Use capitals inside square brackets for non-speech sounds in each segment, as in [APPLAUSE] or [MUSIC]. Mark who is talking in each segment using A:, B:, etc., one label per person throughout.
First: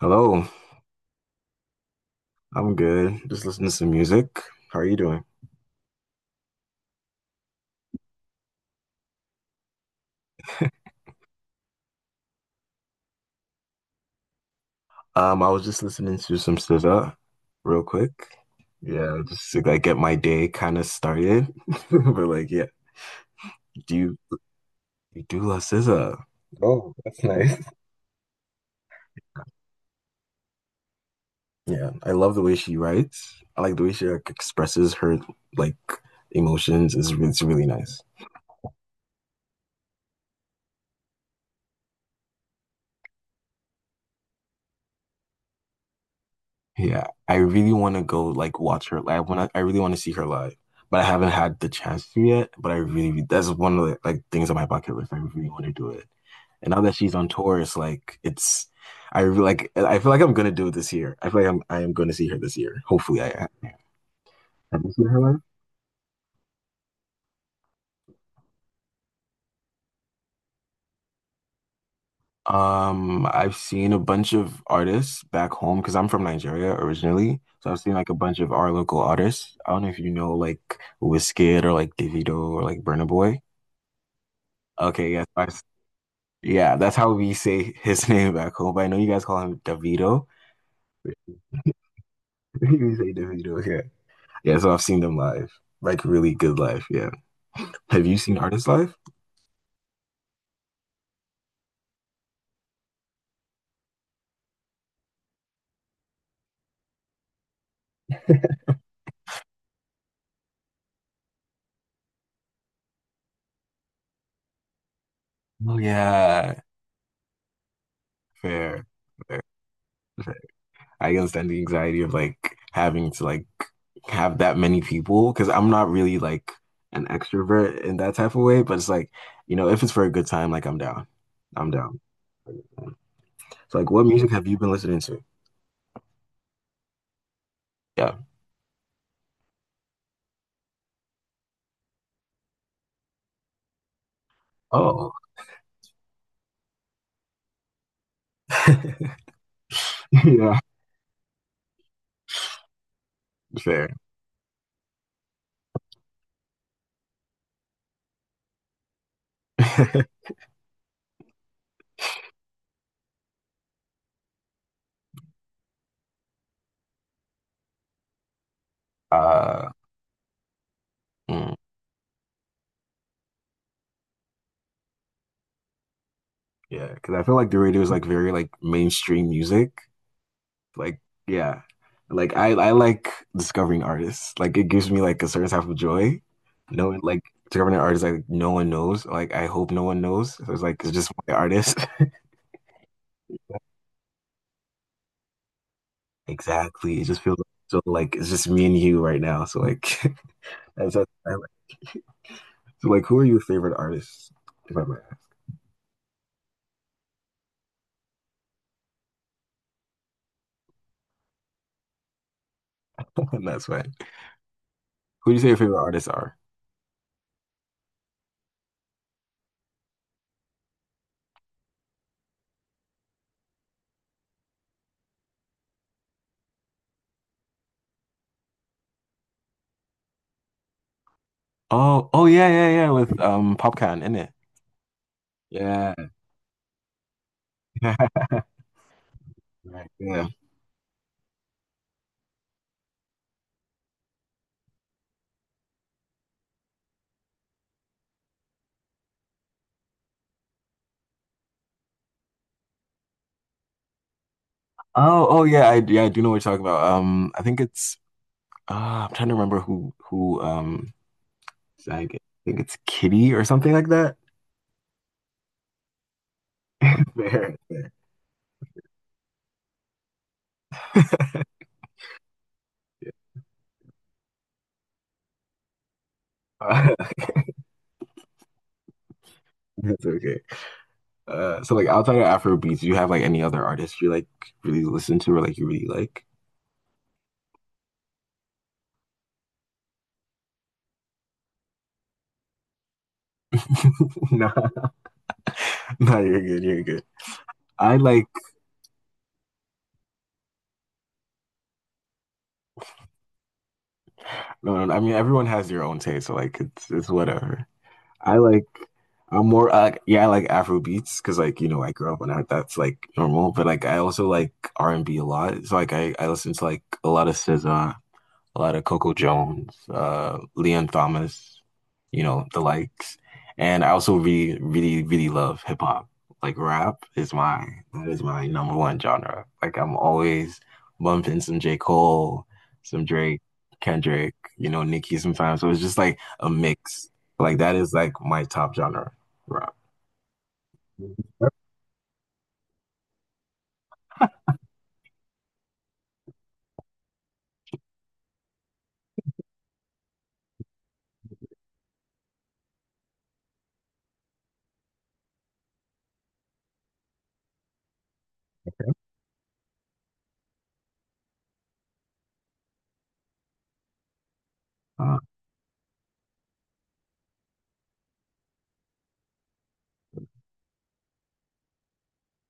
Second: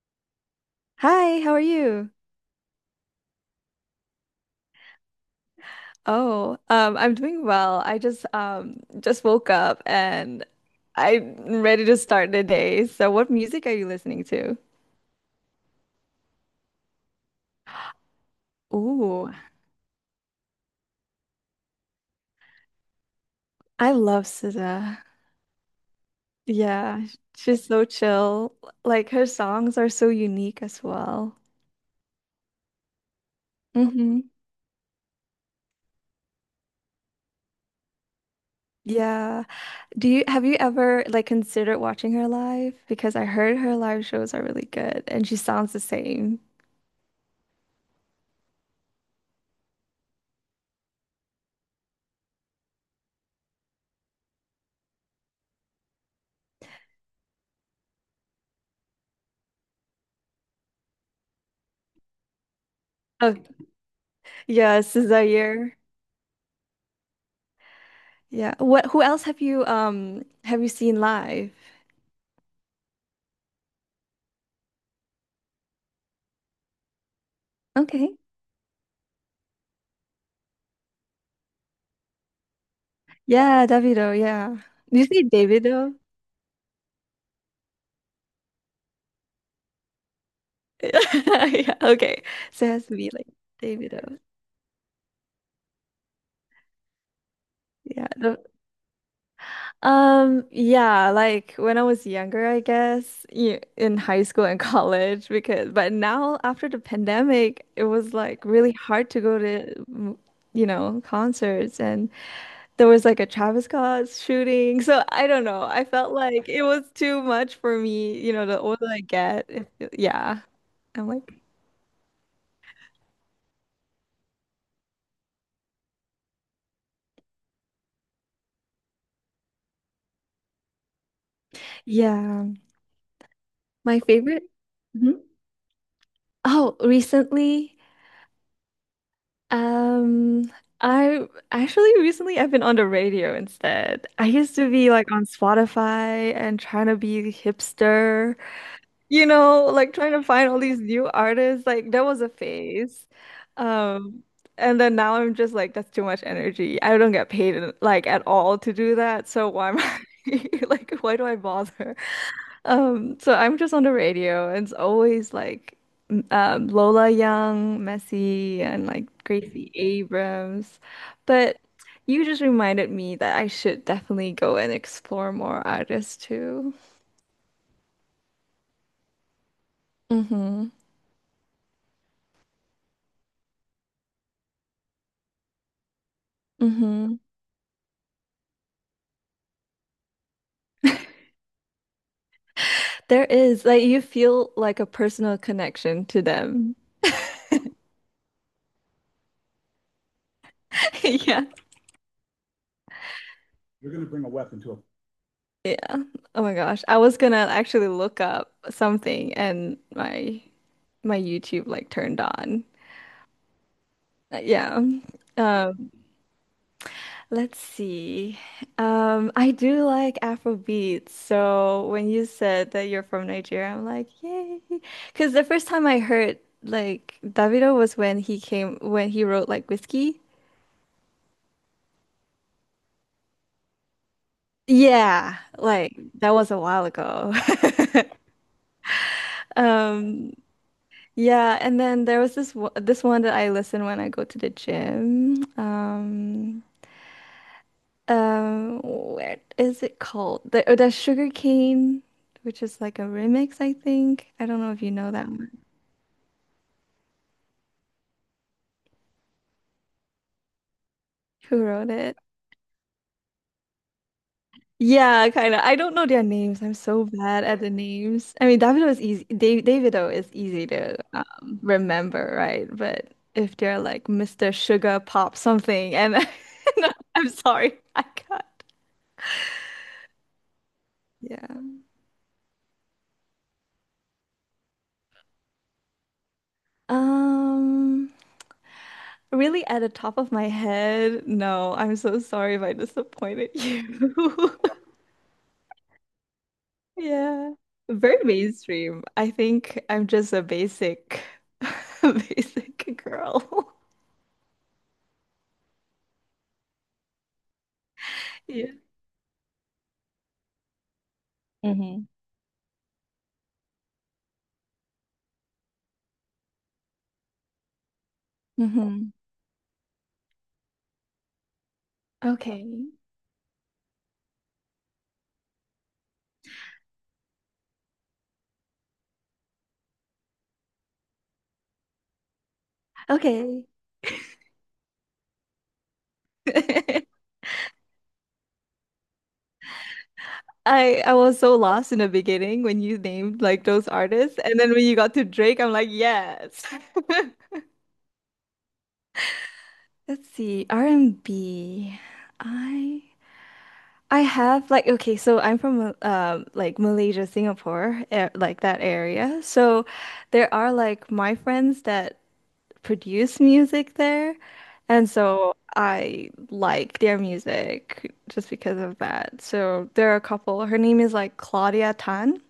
A: Hello,
B: Hi, how are you?
A: I'm good. Just listening to some music. How are you doing?
B: Oh, I'm doing well. I just woke up and I'm ready to start the day. So what music are you listening to?
A: I was just listening to some SZA real quick. Yeah,
B: Ooh,
A: just to like get my day kind of started. [LAUGHS] But like, yeah,
B: I
A: do you
B: love SZA.
A: you do love SZA? Oh,
B: Yeah,
A: that's nice.
B: she's so
A: [LAUGHS]
B: chill. Like her songs are so unique as well.
A: Yeah, I love the way she writes. I like the way she like
B: Mm-hmm.
A: expresses her like emotions. It's really nice.
B: Yeah. Do you have you ever like considered watching her live? Because I heard her live shows are really good and she sounds the same.
A: Yeah, I really want to go like watch her live. I really want to see her live, but I haven't had the chance to yet. But I really that's one of the like things on my bucket list. I really want to do it. And now that she's on tour, it's like it's I really like I feel like I'm gonna do it this year. I feel like I am gonna see her this year. Hopefully,
B: Oh,
A: I
B: yeah,
A: have you seen her
B: SZA
A: live?
B: year. Yeah. Who else have you seen live?
A: I've seen a bunch of artists back home because I'm from Nigeria originally. So I've seen like a
B: Okay.
A: bunch of our local artists. I don't know if you know like Wizkid or like Davido or like Burna Boy.
B: Yeah, Davido, yeah. Do you
A: Okay,
B: say
A: yes.
B: Davido? [LAUGHS]
A: Yeah, that's how we say his [LAUGHS] name back home. But I know you guys call him Davido. [LAUGHS]
B: Yeah, okay. So it has
A: We
B: to be
A: say
B: like
A: Davido here.
B: Davido.
A: Yeah, so I've seen them live. Like really good live, yeah. Have
B: Yeah.
A: you seen artists live?
B: Yeah, like when I was younger, I guess, in high school and [LAUGHS] college, because but now after the pandemic, it was like really hard to go to, you know, concerts, and there was like a Travis Scott shooting. So I don't know.
A: Oh
B: I felt like
A: yeah.
B: it was too much for me, you know, the
A: Fair.
B: older I
A: Fair.
B: get.
A: Fair.
B: Yeah. I'm
A: I
B: like,
A: understand the anxiety of like having to like have that many people because I'm not really like an extrovert in that type of way, but it's like, you know, if it's for a good time, like I'm down. I'm down.
B: yeah.
A: So like
B: My
A: what music
B: favorite.
A: have you been listening to?
B: Mhm. Oh, recently,
A: Yeah.
B: um, I actually recently I've been on the radio instead. I used to be like
A: Oh.
B: on Spotify and trying to be hipster.
A: [LAUGHS]
B: You know, like trying to find
A: Yeah,
B: all these new artists. Like there was a phase.
A: fair.
B: Um, and then now I'm just like, that's too much energy. I don't get paid like at all to do that. So why am I
A: [LAUGHS]
B: [LAUGHS] like, why do I bother? So I'm just on the radio, and it's always like Lola Young, Messi, and like
A: Uh,
B: Gracie Abrams.
A: mm,
B: But you just reminded me that I should definitely go and explore more artists too.
A: yeah, because I feel like the radio is like very like mainstream music.
B: Mm-hmm.
A: Like, yeah, like I like discovering artists. Like, it gives me like a certain type of joy. No,
B: Mm-hmm.
A: like discovering an artist like no one knows. Like, I hope no one knows. So it's like it's just my artist. [LAUGHS]
B: There is like you feel like a personal connection to them.
A: Exactly. It just feels so like it's just me and you right now. So like, [LAUGHS] that's
B: [LAUGHS]
A: that's- I
B: Yeah.
A: like. So like, who are your favorite artists? If I might,
B: Yeah. Oh my gosh. I was gonna actually look up something, and my YouTube like turned on.
A: [LAUGHS] that's fine.
B: Yeah.
A: Who do you say your favorite
B: Um,
A: artists are?
B: let's see. I do like Afro beats. So when you said that you're from Nigeria, I'm like, yay. Because the first time I heard like Davido was when he wrote like Whiskey.
A: Oh, oh yeah, yeah, yeah. With Popcan in it.
B: Yeah,
A: Yeah.
B: like that was a while ago. [LAUGHS]
A: [LAUGHS] Right, yeah.
B: Um, yeah, and then there was this this one that I listen when I go to the gym. Where is it called? The Sugar Cane, which is like a remix, I think. I don't know if you know
A: Oh,
B: that
A: oh
B: one.
A: yeah, I do know what you're talking about. I think it's I'm trying to remember who
B: Who wrote
A: sang
B: it?
A: it. I think it's Kitty or something like that.
B: Yeah, kind of. I don't know their names. I'm so
A: [LAUGHS]
B: bad
A: Fair.
B: at the names. I mean, Davido is easy. Dave Davido is easy to remember, right? But if they're like Mr. Sugar Pop something, and [LAUGHS] no,
A: Uh, [LAUGHS]
B: I'm sorry, I can't.
A: that's okay.
B: Yeah.
A: So like outside of Afrobeats, do you have like any other artists you like really listen to or like you really like?
B: Um, Really at the top of my head, no, I'm so sorry if I disappointed
A: [LAUGHS] No,
B: you. [LAUGHS]
A: no, you're good, you're good.
B: Yeah.
A: I
B: Very
A: like
B: mainstream. I think I'm just a basic, [LAUGHS] basic girl. [LAUGHS]
A: no, no, no, I mean everyone has their own taste, so like it's whatever. I like
B: Yeah.
A: I'm more like yeah, I like Afro beats because like you know I
B: Mhm.
A: grew up on that. That's like normal, but like I also like R and B a lot. So like I listen to like a lot of SZA a lot of
B: Hmm.
A: Coco Jones, Leon Thomas, you know, the
B: Okay.
A: likes. And I also really, really, really love hip hop. Like rap is my that is my number one genre. Like I'm always bumping some J. Cole, some Drake,
B: Okay.
A: Kendrick, you know, Nicki sometimes. So it's just like a mix.
B: [LAUGHS]
A: Like that is like my top genre, rap.
B: I was so lost in the beginning when you named like those artists, and then when you got to Drake, I'm like, yes. [LAUGHS] Let's see, R and B. I have like okay, so I'm from like Malaysia, Singapore, eh, like that area. So there are like my friends that produce music there. And
A: Uh,
B: so I like their music just because of that. So there are a couple. Her name is like Claudia Tan,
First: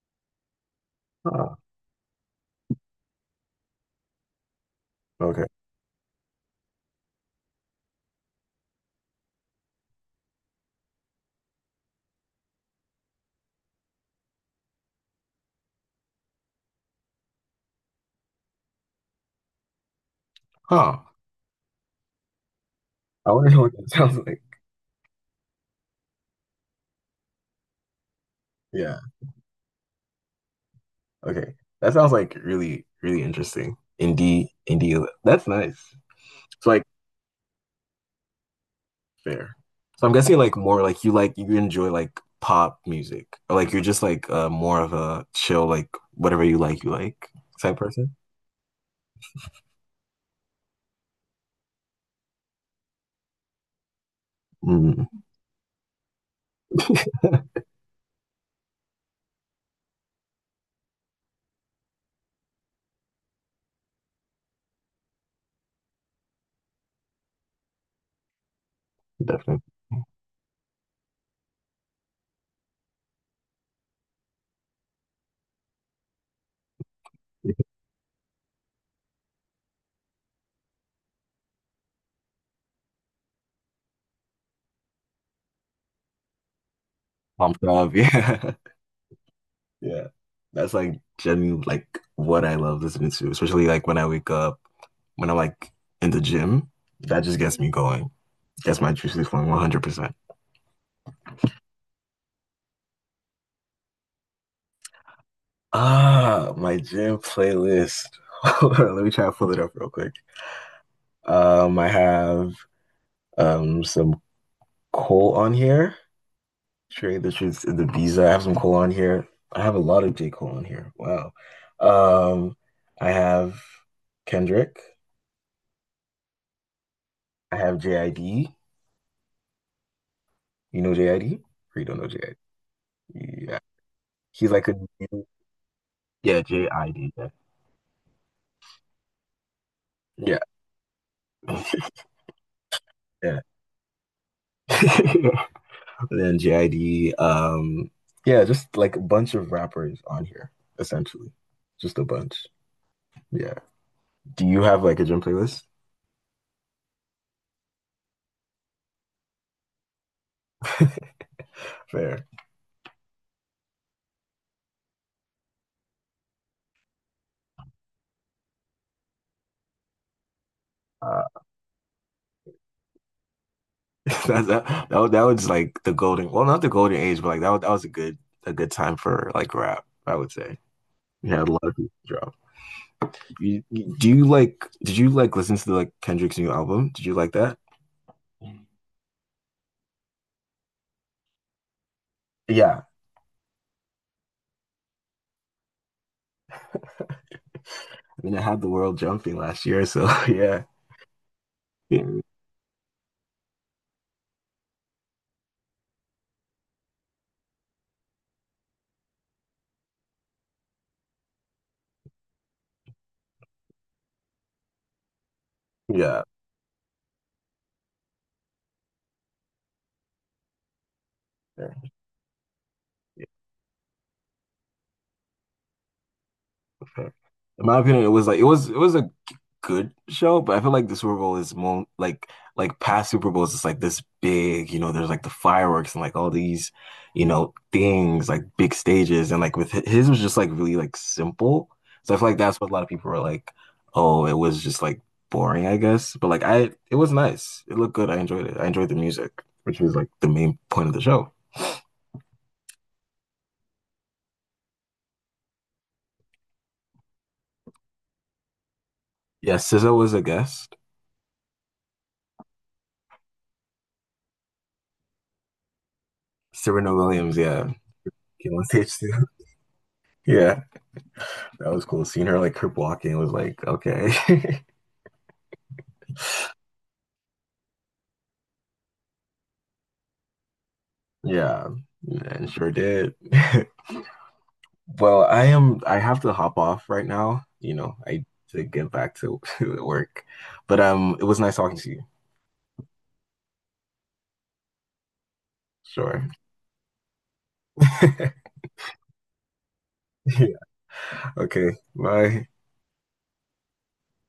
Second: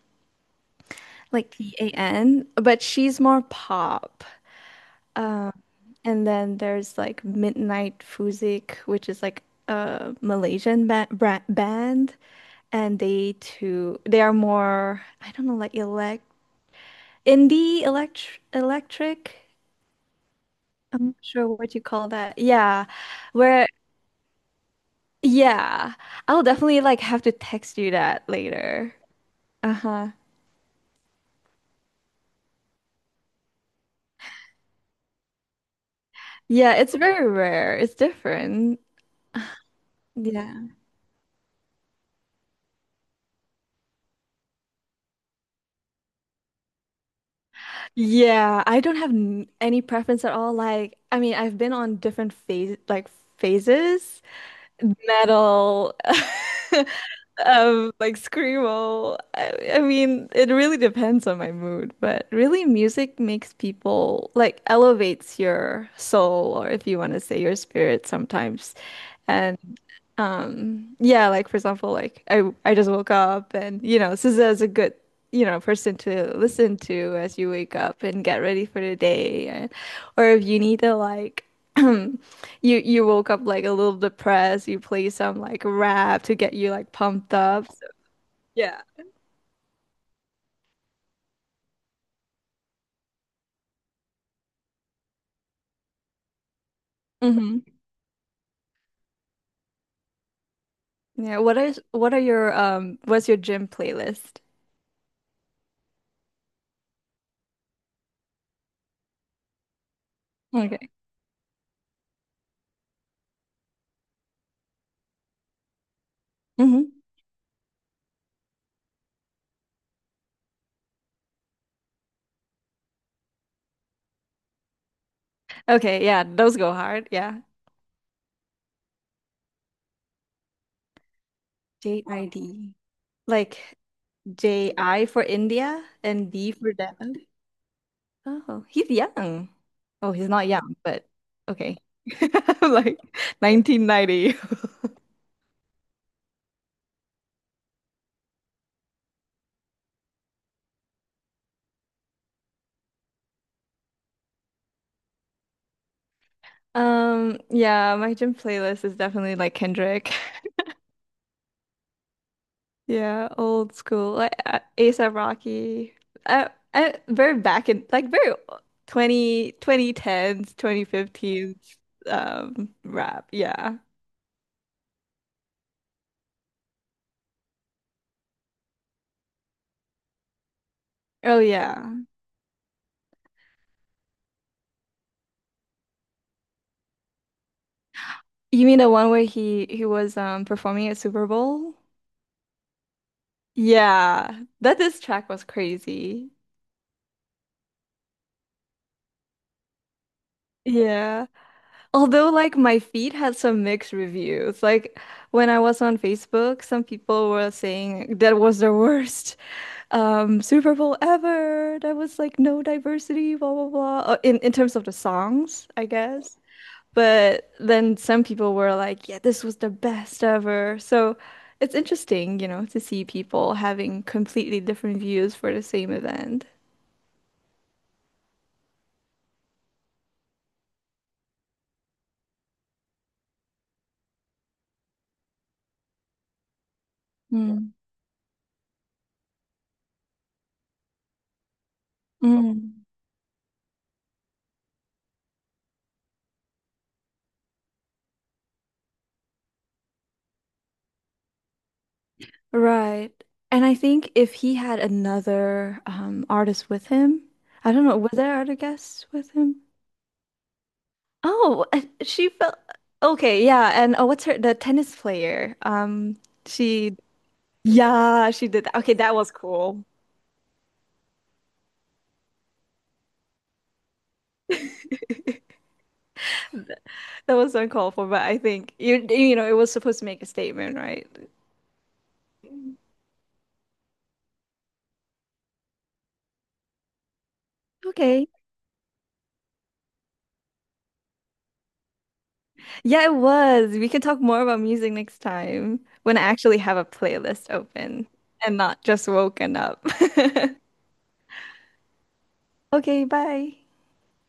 B: like
A: huh.
B: Tan, but she's more pop.
A: Okay.
B: Um, and then there's like Midnight Fuzik, which is like a Malaysian ba bra band, and they are more I don't know like elect indie electric.
A: Huh.
B: I'm not sure what you call that. Yeah.
A: I wonder
B: Where
A: what that sounds like.
B: Yeah, I'll definitely like have to text you that later.
A: Yeah.
B: Uh-huh.
A: Okay. That sounds like really, really interesting. Indie, indie. That's nice. It's
B: Yeah,
A: like
B: it's very rare. It's different.
A: fair. So I'm guessing like
B: Yeah.
A: more like you enjoy like pop music or like you're just like more of a chill like whatever you like type person.
B: Yeah, I don't have n any preference at all. Like, I mean, I've been on different phases,
A: Mm,
B: metal, [LAUGHS]
A: [LAUGHS]
B: like screamo. I mean, it really depends on my mood, but really music makes people like elevates your soul or if you want to say your spirit sometimes. And
A: definitely.
B: Yeah, like for example, like I just woke up, and you know, SZA is a good, you know, person to listen to as you wake up and get ready for the day and or if you need to like [CLEARS THROAT] you you woke up like a little depressed, you play some like rap to get you like pumped
A: Pumped
B: up.
A: up. [LAUGHS] Yeah.
B: Yeah.
A: Yeah. That's like genuinely like what I love listening to, especially like when I wake up, when I'm like in the gym. That just gets
B: Hmm.
A: me going. Gets my juices flowing 100%.
B: Yeah. What are your what's your gym playlist?
A: Ah, my gym playlist. [LAUGHS] Hold on, let me try to pull it up real quick.
B: Okay.
A: I have some Cole on here.
B: Hmm.
A: Trade the Truth to the Visa. I have some Cole on here. I have a lot of J. Cole on here. Wow. Um, I have Kendrick.
B: Okay, yeah, those go hard. Yeah.
A: I have JID. You know JID? Or you don't know JID?
B: JID.
A: Yeah.
B: Like
A: He's like a
B: J I for
A: new-
B: India and
A: Yeah,
B: D for
A: JID.
B: Diamond. Oh, he's young. Oh, he's
A: Yeah.
B: not young, but okay. [LAUGHS] Like
A: Yeah. [LAUGHS]
B: 1990.
A: Yeah. [LAUGHS] And then JID, yeah, just like a bunch of rappers on here, essentially. Just a bunch. Yeah. Do you have like a gym playlist?
B: Yeah, my gym playlist is definitely like Kendrick. [LAUGHS]
A: Fair.
B: Yeah, old school, like A$AP Rocky. Very back in like very twenty twenty 2010s,
A: Uh,
B: 2015s rap. Yeah.
A: [LAUGHS] that was like the golden, well, not the golden age, but like that was a good time for like rap, I would say. We
B: Oh
A: had a lot of
B: yeah.
A: people drop. Do you like, did you like listen to like Kendrick's new album? Did you like that?
B: You mean the one where he was performing at Super Bowl?
A: Yeah.
B: Yeah, that this track was crazy.
A: I mean, I had the world jumping last year, so [LAUGHS] yeah.
B: Yeah. Although like my feed had some mixed reviews. Like when I was on Facebook, some people were saying that was the worst Super Bowl ever. That was like no diversity, blah blah blah. In terms of the songs, I
A: Yeah.
B: guess. But then some people were like, yeah, this was the best ever. So
A: Yeah.
B: it's interesting, you know, to see people having completely different views for the same event.
A: In my opinion, it was like it was a good show, but I feel like the Super Bowl is more like past Super Bowls. It's like this big, you know. There's like the fireworks and like all these, you know,
B: Mm.
A: things like big stages, and like with his was just like really like simple. So I feel like that's what a lot
B: Mm.
A: of people were like, oh, it was just like boring, I guess. But like I, it was nice. It looked good. I enjoyed it. I enjoyed the music, which was like the main point of the show.
B: Right. And I think if he had another artist with him, I don't know, were there other guests with
A: Yeah,
B: him?
A: SZA was a guest.
B: Oh, she felt Okay, yeah. And oh, what's her, the tennis player?
A: Serena
B: She
A: Williams, yeah,
B: Yeah, she
A: came on
B: did that. Okay,
A: stage too.
B: that
A: [LAUGHS]
B: was cool.
A: Yeah. That was cool. Seeing her like crip walking was like, okay. [LAUGHS]
B: That was uncalled for, but I think you know, it was supposed to make a statement, right?
A: Yeah, and sure did. [LAUGHS] Well, I am I have to hop off right now, you know, I
B: Okay.
A: to get back to, [LAUGHS] to work. But it was nice talking to you.
B: Yeah, it was. We can talk more about music next time when I
A: Sure.
B: actually have a playlist open
A: [LAUGHS]
B: and not just woken up.
A: Yeah.
B: [LAUGHS]
A: Okay. Bye.
B: Okay, bye.